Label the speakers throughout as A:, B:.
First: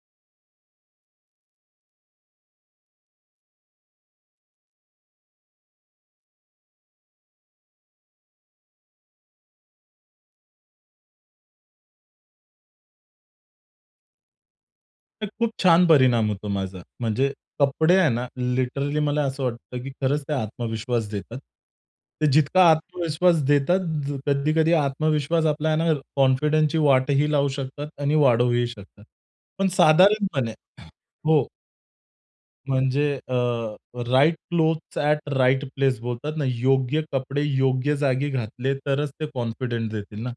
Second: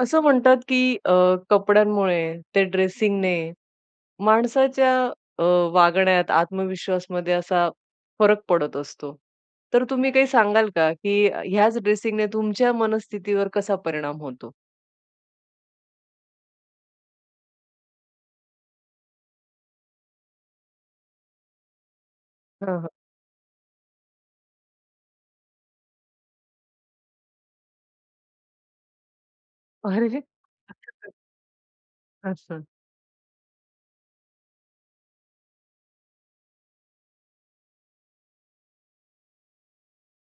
A: असं म्हणतात की अ, कपड्यांमुळे ते ड्रेसिंगने माणसाच्या अ, वागण्यात, आत्मविश्वासमध्ये असा फरक पडत असतो. तर तुम्ही काही सांगाल का? की ह्याच ड्रेसिंगने तुमच्या मनस्थितीवर कसा परिणाम होतो?
B: खरंच खूप छान परिणाम होतो माझा. म्हणजे कपडे आहे ना लिटरली मला असं वाटतं की खरंच ते आत्मविश्वास देतात. ते जितका
A: हां, हां.
B: आत्मविश्वास देतात कधी-कधी आत्मविश्वास आपल्याला आहे ना कॉन्फिडन्सची वाटही लावू शकतात आणि वाढवूही शकतात. पण
A: अरे!
B: साधारणपणे
A: [unintelligible]
B: हो.
A: अच्छा.
B: म्हणजे अ, right clothes at right place बोलतात ना, योग्य कपडे योग्य जागी घातले तरच ते कॉन्फिडन्स देतील ना,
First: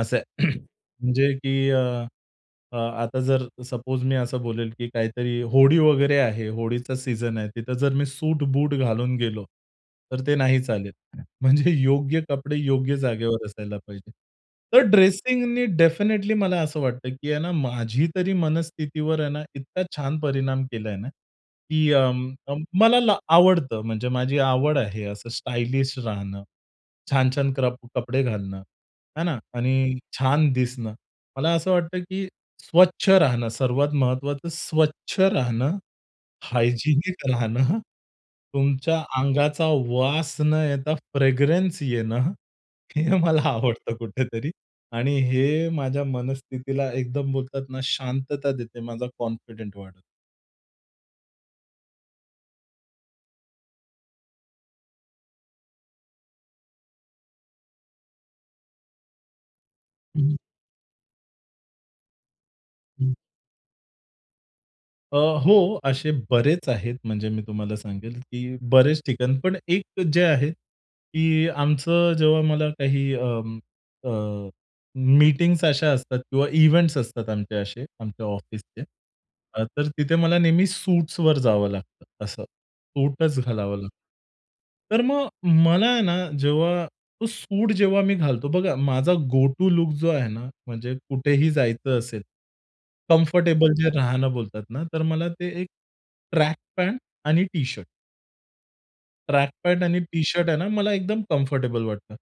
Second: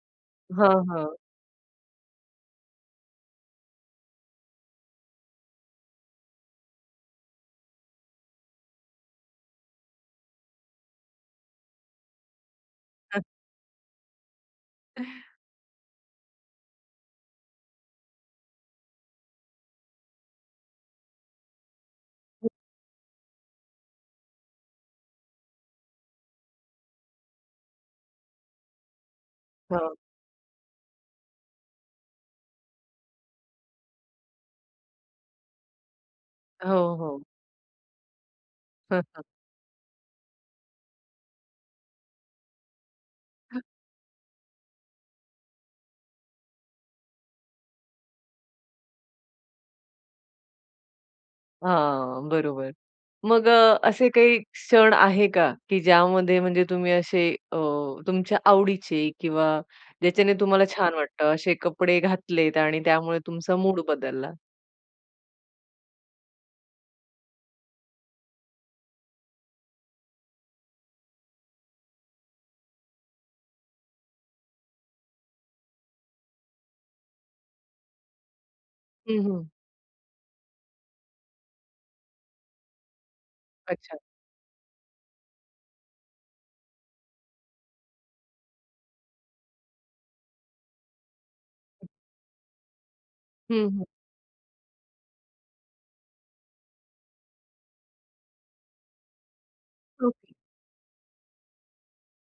B: असंय.
A: हां, हां.
B: म्हणजे की अ, आता जर सपोज मी असं बोलेल की काहीतरी होळी वगैरे आहे, होळीचा सीझन आहे तिथं जर मी सूट-बूट घालून गेलो तर ते नाही चालेल. म्हणजे योग्य कपडे योग्य
A: हं.
B: जागेवर असायला पाहिजे. तर ड्रेसिंगनी डेफिनिटली मला असं वाटतं की आहे ना माझी तरी मनस्थितीवर आहे ना, इतका छान परिणाम केलाय ना की अ, म मला ला आवडतं म्हणजे माझी आवड आहे, असं स्टायलिश राहणं छान-छान कप कपडे घालणं है ना?
A: हां.
B: आणि छान दिसणं. मला असं वाटतं की स्वच्छ राहणं सर्वात महत्त्वाचं, स्वच्छ राहणं,
A: हो, हो.
B: हायजिनिक राहणं, तुमच्या
A: हां, हां.
B: अंगाचा वास न येता फ्रेगरंन्स येणं, हे मला आवडतं कुठेतरी आणि हे माझ्या मनस्थितीला एकदम बोलतात ना शांतता देते, माझा कॉन्फिडंट वाढवत.
A: हां, बरोबर. मग अ, असे काही क्षण आहे का, की ज्यामध्ये म्हणजे तुम्ही असे अ, तुमच्या आवडीचे किंवा ज्याच्याने
B: हं.
A: तुम्हाला छान वाटतं, असे कपडे घातलेत आणि
B: हं.
A: त्यामुळे तुमचा मूड बदलला?
B: अ, हो. असे बरेच आहेत म्हणजे मी तुम्हाला सांगेल, की बरेच ठिकाण, पण एक जे आहे की आमचं जेव्हा मला काही अं, अ, मीटिंग्स अशा असतात किंवा इव्हेंट्स असतात आमचे असे, आमच्या ऑफिसचे,
A: हं, हं.
B: अ, तर तिथे मला नेहमी सूट्सवर जावं लागतं असं. सूटच घालावं लागतं.
A: अच्छा.
B: तर मग मला आहे ना जेव्हा तो सूट जेव्हा मी घालतो बघा माझा गो-टू लूक जो आहे ना, म्हणजे कुठेही जायचं असेल,
A: हं,
B: कम्फरटेबल
A: हं.
B: जे राहणं बोलतात ना तर मला ते एक ट्रक पॅन्ट आणि टी-शर्ट. ट्रॅक पॅन्ट आणि
A: हो, की.
B: टी-शर्ट आहे ना मला एकदम कम्फरटेबल वाटतं.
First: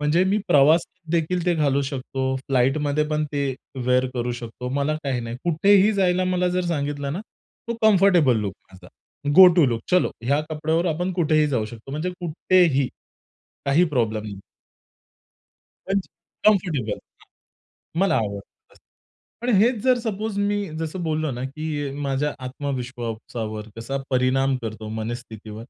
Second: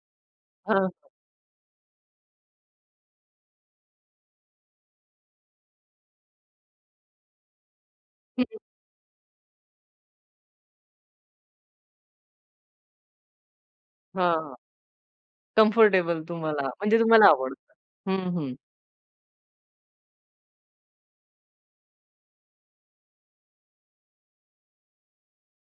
B: म्हणजे मी
A: हां.
B: प्रवासात देखील ते घालू शकतो, फ्लाईटमध्ये पण ते वेअर करू शकतो. मला काही नाही. कुठेही जायला मला जर सांगितलं ना, तो कम्फरटेबल
A: हं,
B: लूक
A: हं.
B: माझा, गो-टू लूक चलो ह्या कपड्यावर आपण कुठेही जाऊ शकतो, म्हणजे कुठेही काही प्रॉब्लेम नाही.
A: हां.
B: म्हणजे
A: कम्फरटेबल तुम्हाला.
B: कम्फरटेबल
A: म्हणजे तुम्हाला
B: हां.
A: आवडतं.
B: मला
A: हं,
B: आवडतं
A: हं.
B: बस. पण हेच जर सपोज मी जसं बोललो ना की अ, माझ्या आत्मविश्वासावर कसा परिणाम करतो, मनस्थितीवर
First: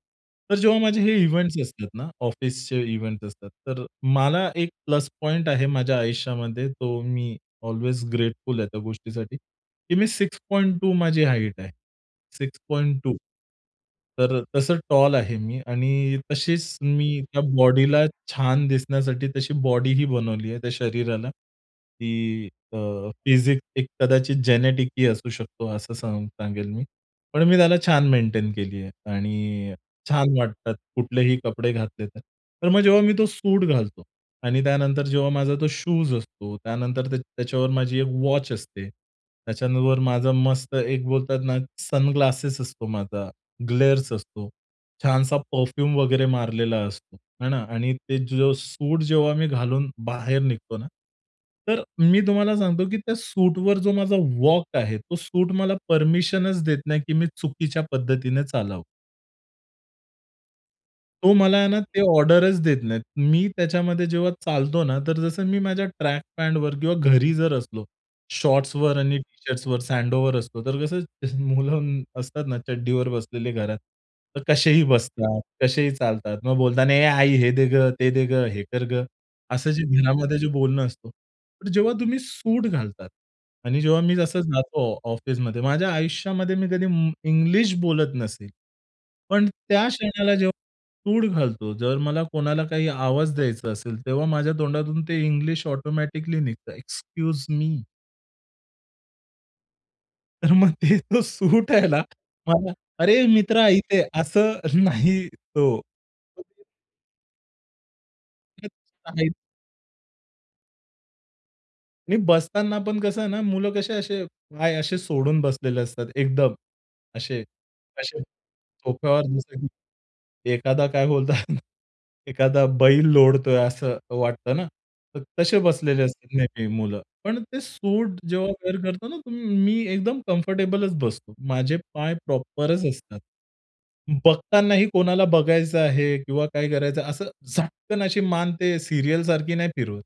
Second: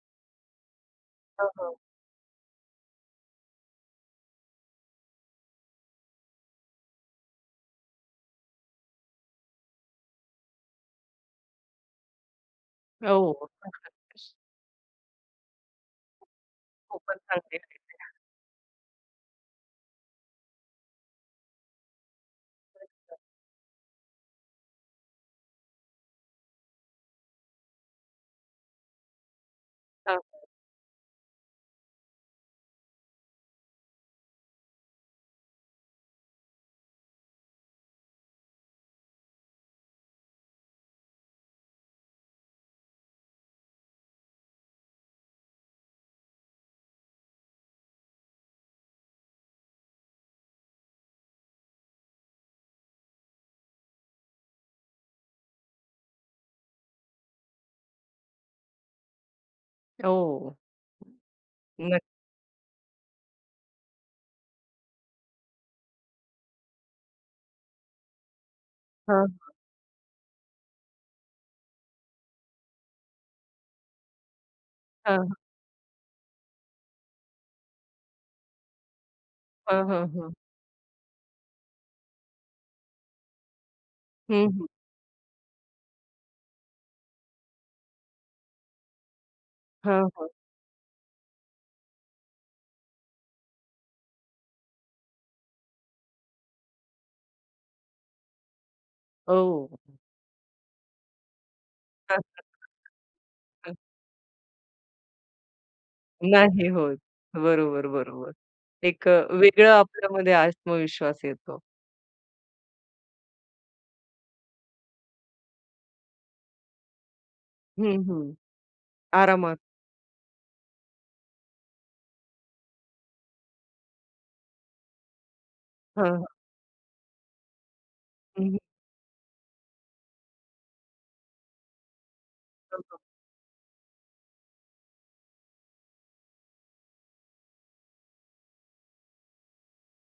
B: तर जेव्हा माझे हे
A: हां,
B: इव्हेंट्स
A: हां.
B: असतात ना, ऑफिसचे इव्हेंट्स असतात तर मला एक प्लस पॉइंट आहे माझ्या आयुष्यामध्ये तो मी ऑल्वेज ग्रेटफुल आहे त्या गोष्टीसाठी की मी 6.2 माझी हाईट आहे, 6.2
A: हो.
B: तर तसं टॉल आहे मी आणि तशीच
A: खूपच
B: मी त्या
A: चांगलं आहे
B: बॉडीला
A: तब्यतीला.
B: छान दिसण्यासाठी तशी बॉडीही बनवली आहे, त्या शरीराला, की अ,
A: [unintelligible]
B: फिसिक एक कदाचित जेनेटिक ही असू शकतो असं सांग सांगेल मी. पण मी त्याला छान मेंटेन केली आहे आणि छान
A: हां.
B: वाटतात कुठलेही कपडे घातले तर. तर मग जेव्हा मी तो सूट घालतो आणि त्यानंतर जेव्हा माझा तो शूज असतो, त्यानंतर त्या त्याच्यावर माझी एक वॉच असते, त्याच्यानंतर माझा मस्त एक बोलतात ना, सनग्लासेस असतो माझा, ग्लेर्स असतो, छानसा परफ्यूम वगैरे मारलेला असतो हे ना? आणि ते जो सूट जेव्हा मी घालून बाहेर निघतो ना, तर मी तुम्हाला सांगतो की त्या सूटवर जो माझा वॉक आहे, तो सूट मला परमीशनच देत नाही की मी चुकीच्या पद्धतीने चालावं.
A: ओ!
B: तो मला आहे ना, ते
A: नक्क
B: ऑर्डरच देत नाही. मी त्याच्यामध्ये जेव्हा चालतो ना, तर जसं मी माझ्या ट्रॅक पॅंटवर किंवा घरी जर असलो शॉर्ट्सवर आणि
A: हां.
B: टी-शर्ट्सवर स्लेडवेअर असतो. तर कसं मुलं असतात ना चड्डीवर बसलेले घरात. तर कसेही
A: हां.
B: बसतात, कसेही चालतात. मग बोलता ना, "ए आई, हे दे गं, ते दे गं, हे कर गं," असं जे
A: हां, हां, हां.
B: घरामध्ये जे बोलणं असत. पण जेव्हा तुम्ही सूट घालतात आणि जेव्हा मी जसं
A: हं, हं.
B: जातो ऑफिसमध्ये माझ्या आयुष्यामध्ये मी कधी म इंग्लिश बोलत नसेल. पण त्या
A: हां, हां.
B: क्षणाला जेव्हा मी सूट घालतो, जर मला कोणाला काही आवाज द्यायचा असेल तेव्हा माझ्या तोंडातून ते इंग्लिश ऑटोमॅटिकली निघतं. Excuse me.
A: ओ!
B: तर मग ते तो सूट आहे ना, मला "अरे, मित्रा
A: हां.
B: इथे ये," असं नाही तो
A: नाही होत. बरोबर, बरोबर.
B: तेच
A: एक अ,
B: आहे
A: वेगळं आपल्यामध्ये आत्मविश्वास येतो.
B: आणि बसताना पण कसं आहे ना, मुलं कसे असे पाय असे सोडून बसलेले असतात एकदम. असे
A: हं,
B: असे
A: हं.
B: सोफ्यावर
A: आरामात.
B: बसले की एखादा काय बोलतात एखादा बैल लोळतोय असं वाटतं ना, तर तसे बसलेले
A: हां, हां.
B: असतील नेहमी मुलं. पण ते सूट जेव्हा
A: हं.
B: वेअर करतो ना, तुम्ही मी एकदम कम्फर्टेबलचं बसतो. माझे पाय
A: हां,
B: प्रॉपरचं
A: हां.
B: असतात. बघतानाही कोणाला बघायचं आहे किंवा काय करायचं असं झटकन अशी मान ते सीरियलसारखी नाही फिरवत.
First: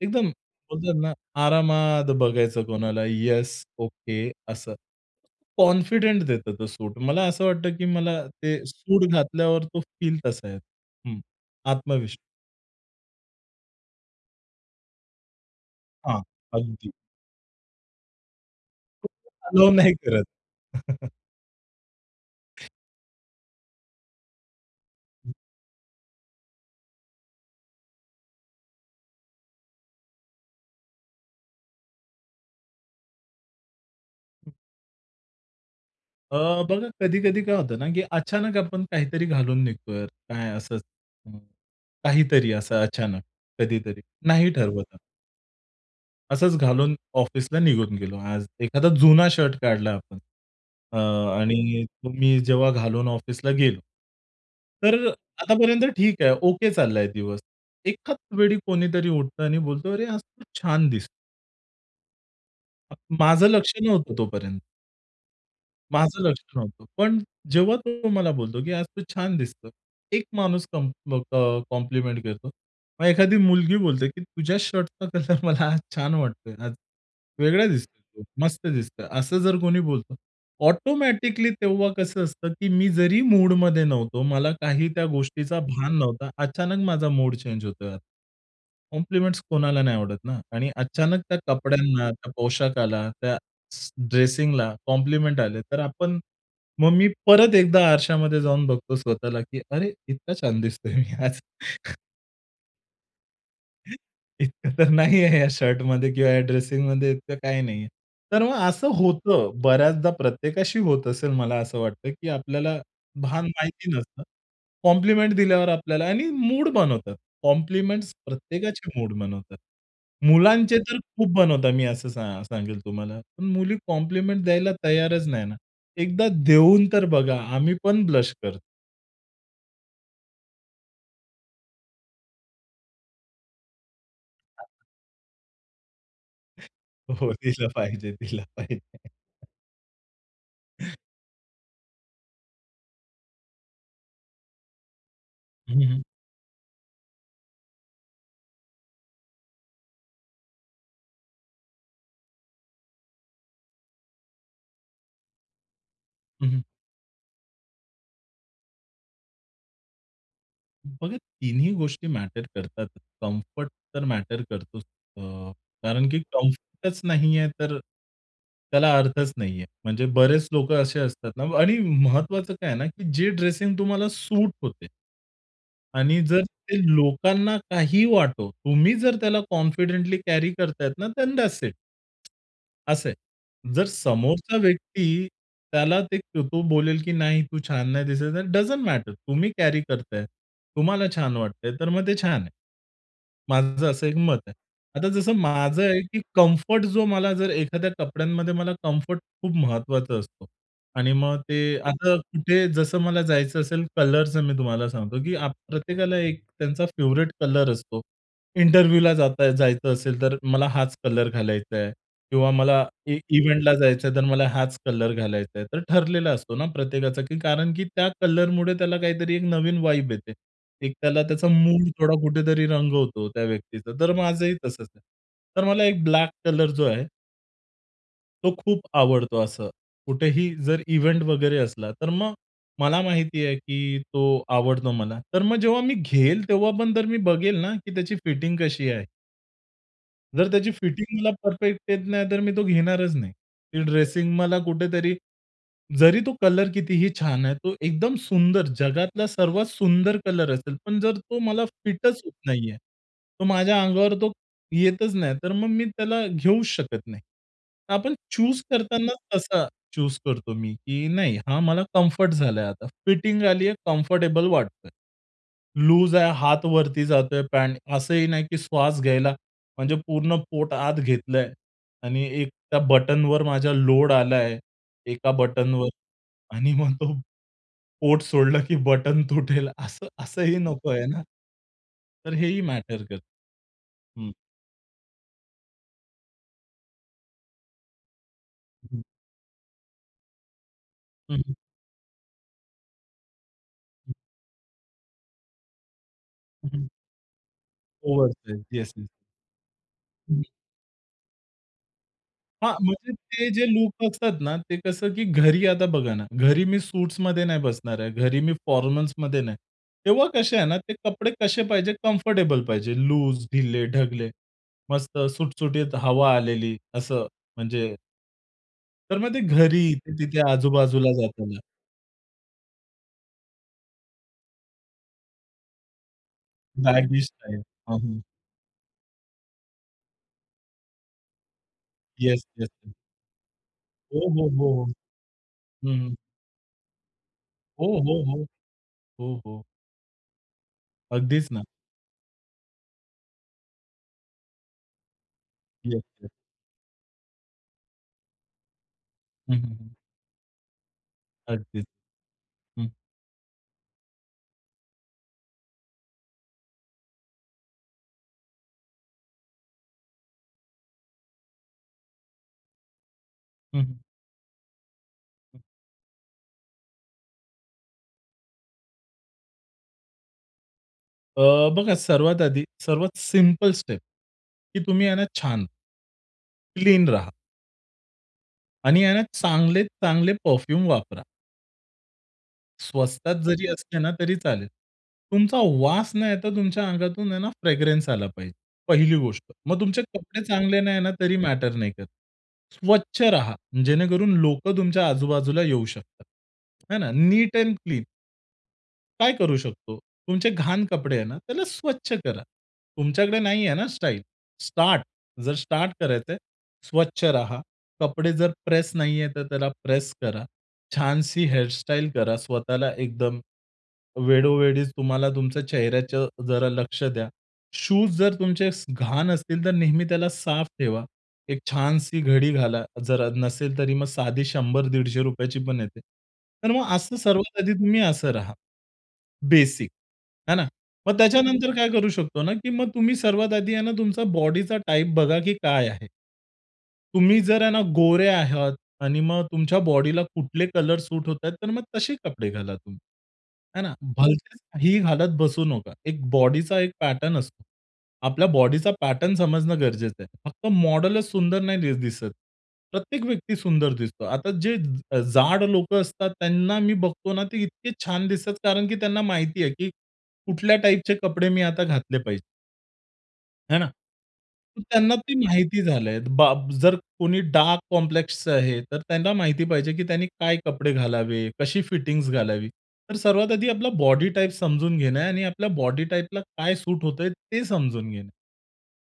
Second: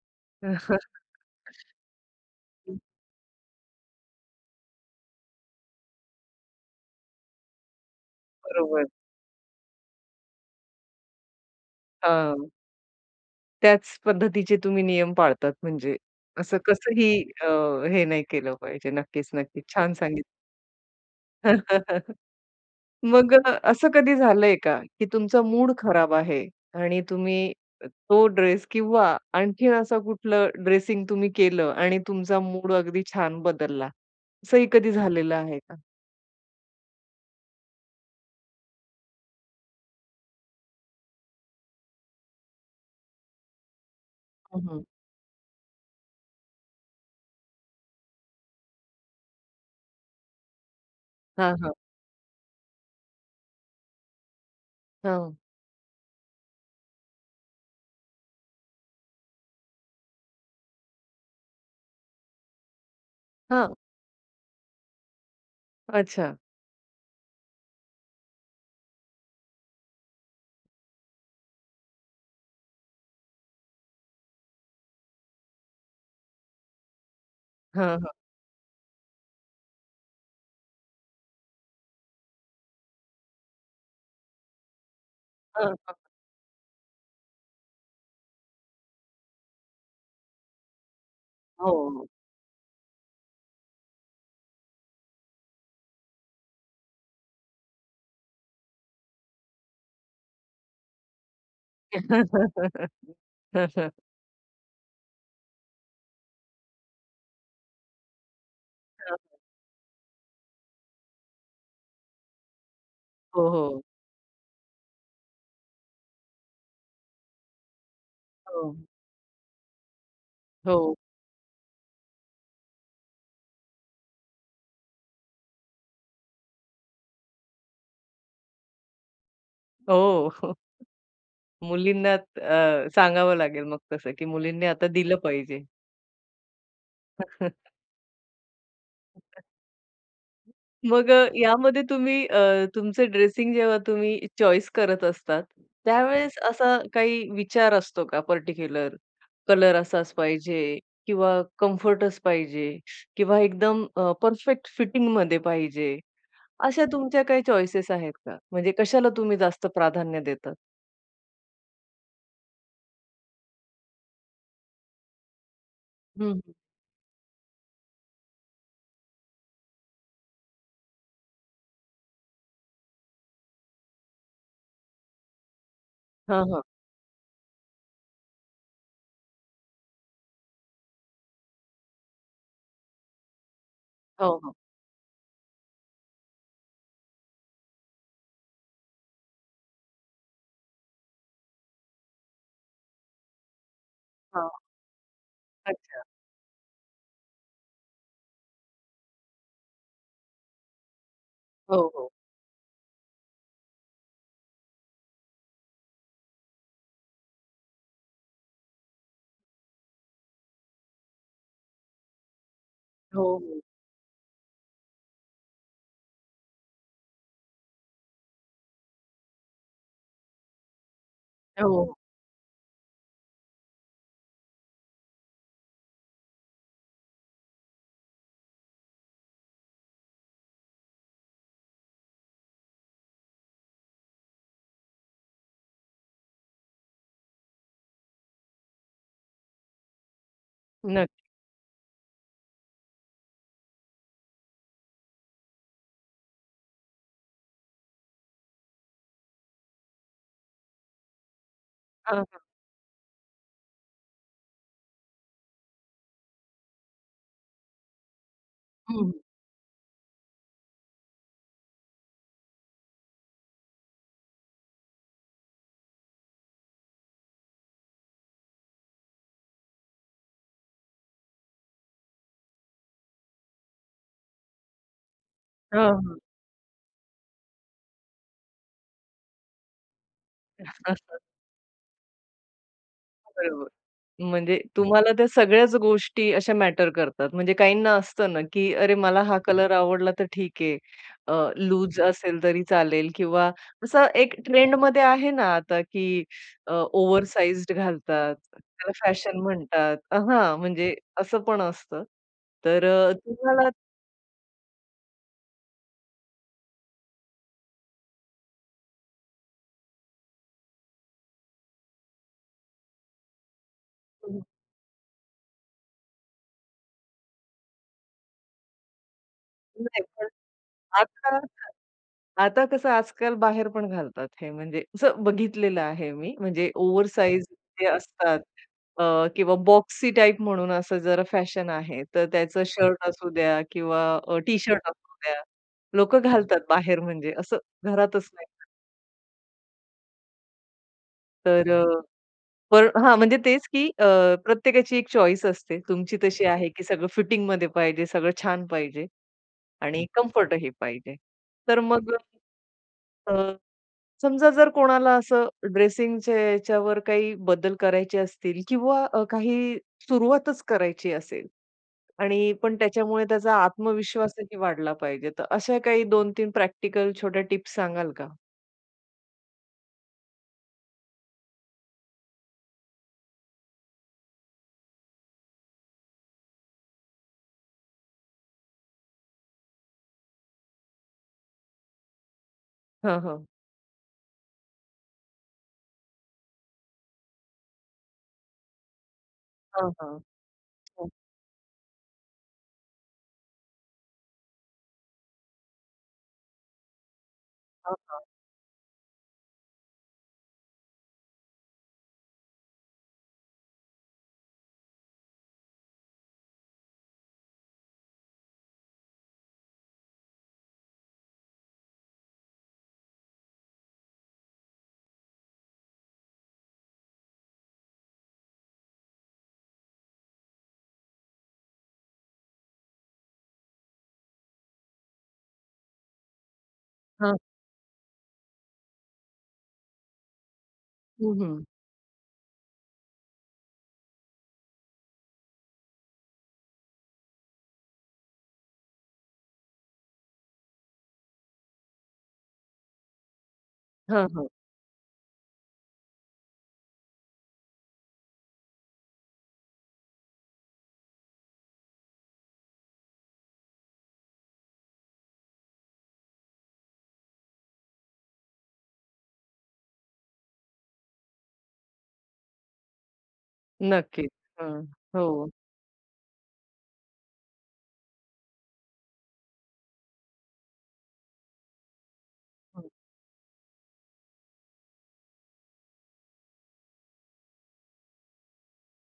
B: एकदम बोलतात ना, आरामात बघायचं
A: हं.
B: कोणाला, "येस, ओके" असं. कॉन्फिडेंट देत तो सूट. मला असं वाटतं की मला ते
A: बरोबर.
B: सूट घातल्यावर तो फील तसा येतो. हं आत्मविश्वास.
A: हां. त्याच पद्धतीचे तुम्ही नियम पाळतात म्हणजे.
B: हां,
A: असं
B: अगदी.
A: कसंही अ, हे नाही केलं पाहिजे. नक्कीच, नक्कीच
B: अलाव नाही
A: छान सांगितलं.
B: करत.
A: मग अ, असं कधी झालंय का, की
B: हं.
A: तुमचा मूड खराब आहे आणि तुम्ही तो ड्रेस किंवा आणखीन असं कुठलं ड्रेसिंग तुम्ही केलं आणि तुमचा मूड अगदी छान बदलला, असंही कधी झालेलं आहे का?
B: अ, बघा कधी-कधी काय होतं ना, की अचानक आपण काहीतरी घालून निघतोय यार, काय असंच हं. काहीतरी असं अचानक कधीतरी. नाही ठरवत
A: हं.
B: आपण. असंच घालून ऑफिसला निघून गेलो, आज एखादा जुना शर्ट काढला आपण अ,
A: हां, हां.
B: आणि मी जेव्हा घालून ऑफिसला गेलो. तर,
A: हां.
B: आतापर्यंत ठीक आहे. ओके चाललाय दिवस. एकाच वेळी कोणीतरी उठतं आणि बोलतो, अरे, आज तू छान दिसतो. अ, माझं लक्ष
A: हां.
B: नव्हतं तोपर्यंत माझं
A: अच्छा.
B: लक्ष नव्हतं. पण जेव्हा तो मला बोलतो, की "आज तू छान दिसतो." एक माणूस कं मग अ, कॉम्प्लिमेंट घेतो. मग एखादी मुलगी बोलते, की तुझ्या शर्टचा कलर मला आज छान वाटतोय. आज वेगळा
A: हां, हां.
B: दिसतोय, मस्त दिसतो. असं जर कोणी बोलतं. ऑटोमॅटिकली तेव्हा कसं असतं, की मी जरी मूडमध्ये नव्हतो, मला काही त्या गोष्टीचा
A: हं, हं.
B: भान नव्हता. अचानक माझा मूड चेंज होतोय. कॉम्प्लिमेंट कोणाला नाही आवडत ना? आणि अचानक त्या
A: हो, हो.
B: कपड्यांना, त्या पोशाखाला, त्या स ड्रेसिंगला कॉम्प्लिमेंट आले तर आपण. मग मी परत एकदा आरशामध्ये जाऊन बघतो स्वतःला, की अरे इतका छान दिसतोय मी आज. इतकं तर नाहीये या शर्टमध्ये किंवा या ड्रेसिंगमध्ये इतकं काही नाहीये. तर मग असं
A: हां.
B: होतं. बऱ्याचदा प्रत्येकाशी होत असेल मला असं वाटतं, की आपल्याला भान
A: हो, हो.
B: माहिती नसतं, कॉम्प्लिमेंट दिल्यावर आपल्याला आणि मूड बनवतात. कॉम्प्लिमेंट
A: हो.
B: प्रत्येकाची मूड बनवतात. मुलांचे
A: हो.
B: तर खूप बनवता मी असं सा सांगेल तुम्हाला. पण मुली कॉम्प्लिमेंट द्यायला तयारच नाही ना. एकदा देऊन तर बघा. आम्हीपण ब्लश करतो.
A: हो. मुलींना त अ, सांगावं लागेल मग तसं, की मुलींनी
B: [unintelligible]
A: आता दिलं पाहिजे.
B: हो, दिलं पाहिजे, दिलं पाहिजे.
A: [unintelligible] मग अ, यामध्ये तुम्ही अ, तुमचं ड्रेसिंग जेव्हा तुम्ही चॉईस करत असतात,
B: हं, हं.
A: त्यावेळेस असा काही विचार असतो का पर्टिक्युलर कलर असाच पाहिजे किंवा कम्फर्टच पाहिजे किंवा एकदम अ, परफेक्ट फिटिंगमध्ये पाहिजे.
B: हं, हं.
A: अशा तुमच्या काही चॉइसेस आहेत का? म्हणजे कशाला तुम्ही जास्त प्राधान्य देतात?
B: बघा, तिन्ही गोष्टी मॅटर करतात. कम्फर्ट तर मॅटर करतोच. अ, कारण की
A: हं, हं.
B: कम्फर्टच नाही आहे, तर त्याला अर्थच नाही आहे. म्हणजे बरेच लोकं असे असतात ना आणि महत्त्वाचं काय आहे ना, की जे ड्रेसिंग तुम्हाला सूट होते आणि जर
A: हां, हां.
B: ते लोकांना काही वाटो, तुम्ही जर त्याला कॉन्फिडेंटली कॅरी करतायत ना, देन दॅट्स इट. असं आहे. जर
A: हां, हां.
B: समोरचा व्यक्ती त्याला ते तो बोलेल, की "नाही, तू छान नाही दिसत आहे," डझन्ट मॅटर. तुम्ही कॅरी करताहेत. तुम्हाला छान वाटतंय, तर मग ते छान आहे. माझं असं एक मत आहे.
A: हां.
B: आता जसं माझं आहे
A: अच्छा.
B: की कम्फर्ट जो मला जर एखाद्या कपड्यांमध्ये मला कम्फर्ट खूप महत्त्वाचा असतो. आणि मग ते
A: हो, हो.
B: आता कुठे जसं मला जायचं असेल, कलरचं मी तुम्हाला सांगतो, की प्रत्येकाला एक त्यांचा फेव्हरीट कलर असतो. इंटरव्ह्यूला जाताय जायचं असेल, तर मला हाच कलर घालायचा आहे. किंवा मला इ
A: हो, हो.
B: इव्हेंटला जायचं आहे, तर मला हाच कलर घालायचा आहे. तर ठरलेला असतो ना प्रत्येकाचा, की कारण की त्या कलरमुळे त्याला काहीतरी एक नवीन वाईब येते. एक त्याला त्याचा
A: अ,
B: मूड
A: हो.
B: थोडा कुठेतरी रंगवतो त्या व्यक्तीचा. तर माझंही तसंच आहे. तर मला एक ब्लॅक कलर जो आहे तो खूप आवडतो असं. कुठेही जर इव्हेंट वगैरे असला, तर मग मला माहिती आहे की तो आवडतो मला. तर मग जेव्हा मी घेईल, तेव्हा पण जर मी बघेल ना, की त्याची फिटिंग कशी आहे? जर त्याची
A: नक्क
B: फिटिंग मला परफेक्ट येत नाहीतर मी तो घेणारच नाही. ती ड्रेसिंग मला कुठेतरी जरी तो कलर कितीही छान आहे तो एकदम सुंदर, जगातला सर्वात सुंदर कलर असेल. पण जर तो मला
A: हां,
B: फिटच होत
A: हां.
B: नाही आहे, तर माझ्या अंगावर तो येतच नाही, तर मग मी त्याला घेऊच शकत नाही. तर आपण चूज
A: हं, हं.
B: करताना तसा चूज करतो मी, की नाही, हा मला कम्फर्ट झालाय आता. फिटिंग आली आहे, कम्फर्टेबल वाटतं आहे. लूज आहे, हात वरती जातोय, पँट असंही नाही की श्वास घ्यायला म्हणजे पूर्ण पोट आत घेतलंय आणि एक त्या बटनवर माझा लोड आलाय एका बटनवर
A: हां, हां.
B: आणि मग तो पोट सोडलं की बटन तुटेल असं असंही नको आहे ना. तर हेही मॅटर करतं.
A: बरोबर.
B: हं.
A: म्हणजे तुम्हाला त्या सगळ्याच गोष्टी अशा मॅटर करतात. म्हणजे काहींना असतं ना, की अरे
B: हं.
A: मला हा कलर आवडला तर ठीक आहे, अ,
B: हं, हं.
A: लूज असेल तरी चालेल किंवा असं एक ट्रेंडमध्ये आहे ना आता, की
B: हं,
A: अ,
B: हं.
A: ओव्हरसाइज्ड घालतात,
B: ओव्हरसाइझ.
A: त्याला
B: येस, येस.
A: फॅशन म्हणतात. अ
B: हं.
A: हां, म्हणजे असं पण असतं.
B: हां,
A: तर
B: म्हणजे
A: अ,
B: ते जे
A: तुम्हाला
B: लूक असतात ना, ते कसं की घरी आता बघा ना, घरी मी सूट्समध्ये नाही बसणार आहे, घरी मी फॉर्मल्समध्ये नाही. तेव्हा कसे आहे ना, ते कपडे कसे पाहिजे, कम्फर्टेबल पाहिजे. लूज, ढिले, ढगले,
A: हं.
B: मस्त सुटसुटीत हवा आलेली, असं. म्हणजे तर मग ते घरी
A: नाही
B: ते
A: तर,
B: तिथे आजूबाजूला
A: आता
B: जाताना.
A: [unintelligible] आता कसं आजकाल बाहेर पण घालतात हे, म्हणजे असं बघितलेलं आहे मी. म्हणजे
B: बॅगी
A: ओव्हरसाईज
B: स्टाईल.
A: जे
B: हं, हं.
A: असतात अ, किंवा बॉक्सी टाईप, म्हणून असं जरा फॅशन आहे. तर
B: येस,
A: त्याचा
B: येस, येस.
A: शर्ट असू द्या किंवा
B: हो,
A: अ,
B: हो, हो, हो,
A: टी-शर्ट असू द्या,
B: हं.
A: लोकं घालतात बाहेर, म्हणजे असं
B: हो, हो,
A: घरातच
B: हो.
A: नाही ना [unintelligible]
B: हो, हो. अगदीच ना.
A: तर अ, पर म्हणजे तेच की अ, प्रत्येकाची एक चॉईस असते.
B: येस,
A: तुमची
B: येस.
A: तशी आहे की सगळं फिटिंगमध्ये पाहिजे, सगळं छान पाहिजे
B: हं, हं, हं.
A: आणि कम्फर्टही पाहिजे. तर
B: अगदीच
A: मग अ,
B: हं.
A: अ, समजा जर कोणाला असं ड्रेसिंगच्या याच्यावर काही बदल करायचे असतील किंवा अ, काही सुरुवातच करायची असेल आणि पण त्याच्यामुळे त्याचा
B: हं, हं.
A: आत्मविश्वासही वाढला पाहिजे, तर
B: हं.
A: अशा काही 2-3 प्रॅक्टिकल छोट्या टिप्स सांगाल का?
B: अ, बघा सर्वात आधी सर्वात सिम्पल स्टेप, की तुम्ही आहे ना छान क्लीन रहा. आणि ह्यांना चांगलेत चांगले परफ्युम वापरा.
A: हां,
B: स्वस्तात
A: हां.
B: जरी असले ना, तरी चालेल. तुमचा वास नाहीतर, तुमच्या अंगातून आहे ना, फ्रेग्रन्स आला पाहिजे, पहिली गोष्ट. मग
A: हां,
B: तुमचे
A: हां.
B: कपडे चांगले नाही
A: हो.
B: ना, तरी मॅटर नाही करत. स्वच्छ राहा जेणेकरून लोकं तुमच्या आजूबाजूला येऊ शकतात. हे ना. नीट अँड
A: हां,
B: क्लीन.
A: हां.
B: काय करू शकतो? तुमचे घाण कपडे आहेत ना, त्याला स्वच्छ करा. तुमच्याकडे नाहीये ना स्टाइल, स्टार्ट. जर स्टार्ट करायचंय, स्वच्छ राहा. कपडे जर प्रेस नाहीये, तर त्याला प्रेस करा. छानशी हेयर स्टाइल करा, स्वतःला एकदम वेळोवेळीच तुम्हाला तुमच्या चेहऱ्याचं जरा लक्ष द्या. शूज जर तुमचे स घाण असतील, तर नेहमी त्याला साफ ठेवा. एक छानशी घडी घाला जर नसेल तरी, मग साधी ₹100-₹150 रुपयाची पण येते. तर मग असं
A: हां.
B: सर्वात आधी तुम्ही असं राहा. बेसिक. हे ना. मग
A: हं, हं.
B: त्याच्यानंतर काय करू शकतो ना, की मग तुम्ही सर्वात आधी आहे ना, तुमचा बॉडीचा टाइप बघा की काय आहे. तुम्ही जर आहे ना, गोरे आहात आणि मग तुमच्या बॉडीला कुठले कलर सूट होताहेत तर मग तसे कपडे घाला तुम्ही. हे ना.
A: हां, हां.
B: भलत्याच ही घालत बसू नका. एक बॉडीचा एक पॅटर्न असतो. आपल्या बॉडीचा पॅटर्न समजणं गरजेचं आहे. फक्त मॉडलच सुंदर नाही दि दिसत. प्रत्येक व्यक्ती सुंदर दिसतो. आता जे ज जाड लोकं असतात त्यांना मी बघतो ना, ते इतके छान दिसतात. कारण की त्यांना माहिती आहे की कुठल्या टाइपचे कपडे मी आता घातले पाहिजेत. है ना?
A: नक्कीच.
B: तर
A: हं,
B: त्यांना ते
A: हो.
B: माहिती झालंय बाब. जर कोणी डार्क कॉम्प्लेक्सचं आहे तर त्यांना माहिती पाहिजे की त्यांनी काय कपडे घालावे, कशी फिटिंगज् घालावी.
A: हं.
B: तर सर्वात आधी आपला बॉडी टाइप समजून घेणं आणि आपल्या बॉडी टाइपला, काय सूट होतय ते समजून घेणं.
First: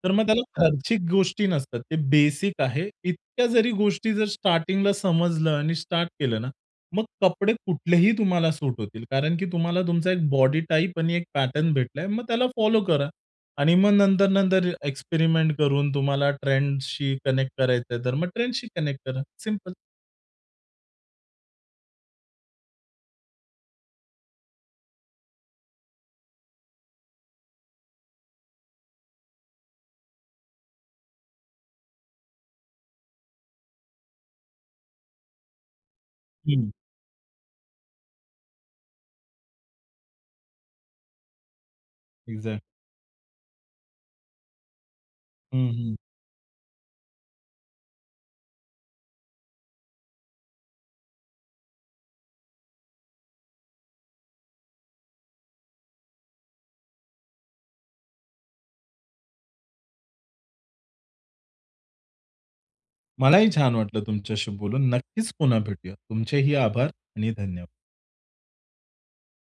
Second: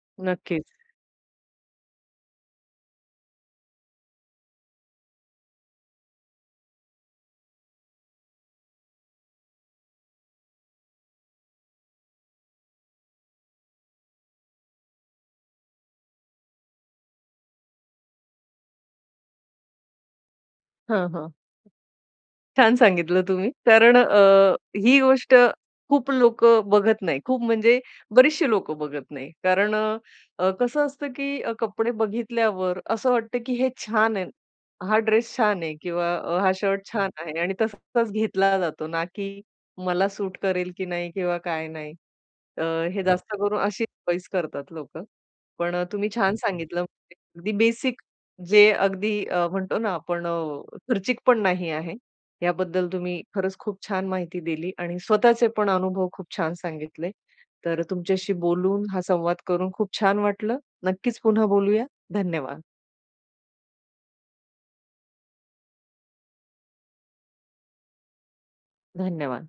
B: तर मग त्याला
A: नक्कीच.
B: खर्चिक गोष्टी नसतात, ते बेसिक आहे. इतक्या जरी गोष्टी जर स्टार्टिंगला समजलं आणि स्टार्ट केलं ना मग कपडे कुठलेही तुम्हाला सूट होतील, कारण की तुम्हाला तुमचा 1 बॉडी टाइप आणि 1 पॅटर्न भेटलाय, मग त्याला फॉलो करा आणि मग नंतर-नंतर एक्सपेरिमेंट करून तुम्हाला ट्रेंडशी कनेक्ट करायचंय तर मग ट्रेंडशी कनेक्ट करा, सिंपल.
A: हां, हां. छान सांगितलं तुम्ही कारण अ, ही गोष्ट खूप लोकं बघत नाही, खूप म्हणजे बरीचशी लोकं बघत नाही कारण अ, अ, कसं असतं की अ, कपडे बघितल्यावर असं वाटतं, की हे छान आहे, हा ड्रेस छान आहे किंवा अ, हा
B: हम्म.
A: शर्ट छान आहे आणि तसा तसाच घेतला जातो, ना की मला सूट करेल की नाही किंवा काय नाही
B: इग्झॅ
A: अ, हे जास्त करून अशीच चॉइस करतात लोकं.
B: हं,
A: पण अ,
B: हं.
A: तुम्ही छान सांगितलं म्हणजे अगदी बेसिक, जे अगदी अ, म्हणतो ना आपण अ, खर्चिक पण नाही आहे, याबद्दल तुम्ही खरंच खूप छान माहिती दिली आणि स्वतःचे पण अनुभव खूप छान सांगितले, तर तुमच्याशी बोलून हा संवाद करून खूप छान वाटलं. नक्कीच पुन्हा बोलूया, धन्यवाद.
B: मलाही छान वाटलं तुमच्याशी बोलून, नक्कीच पुन्हा भेटूया, तुमचेही आभार आणि धन्यवाद.
A: धन्यवाद.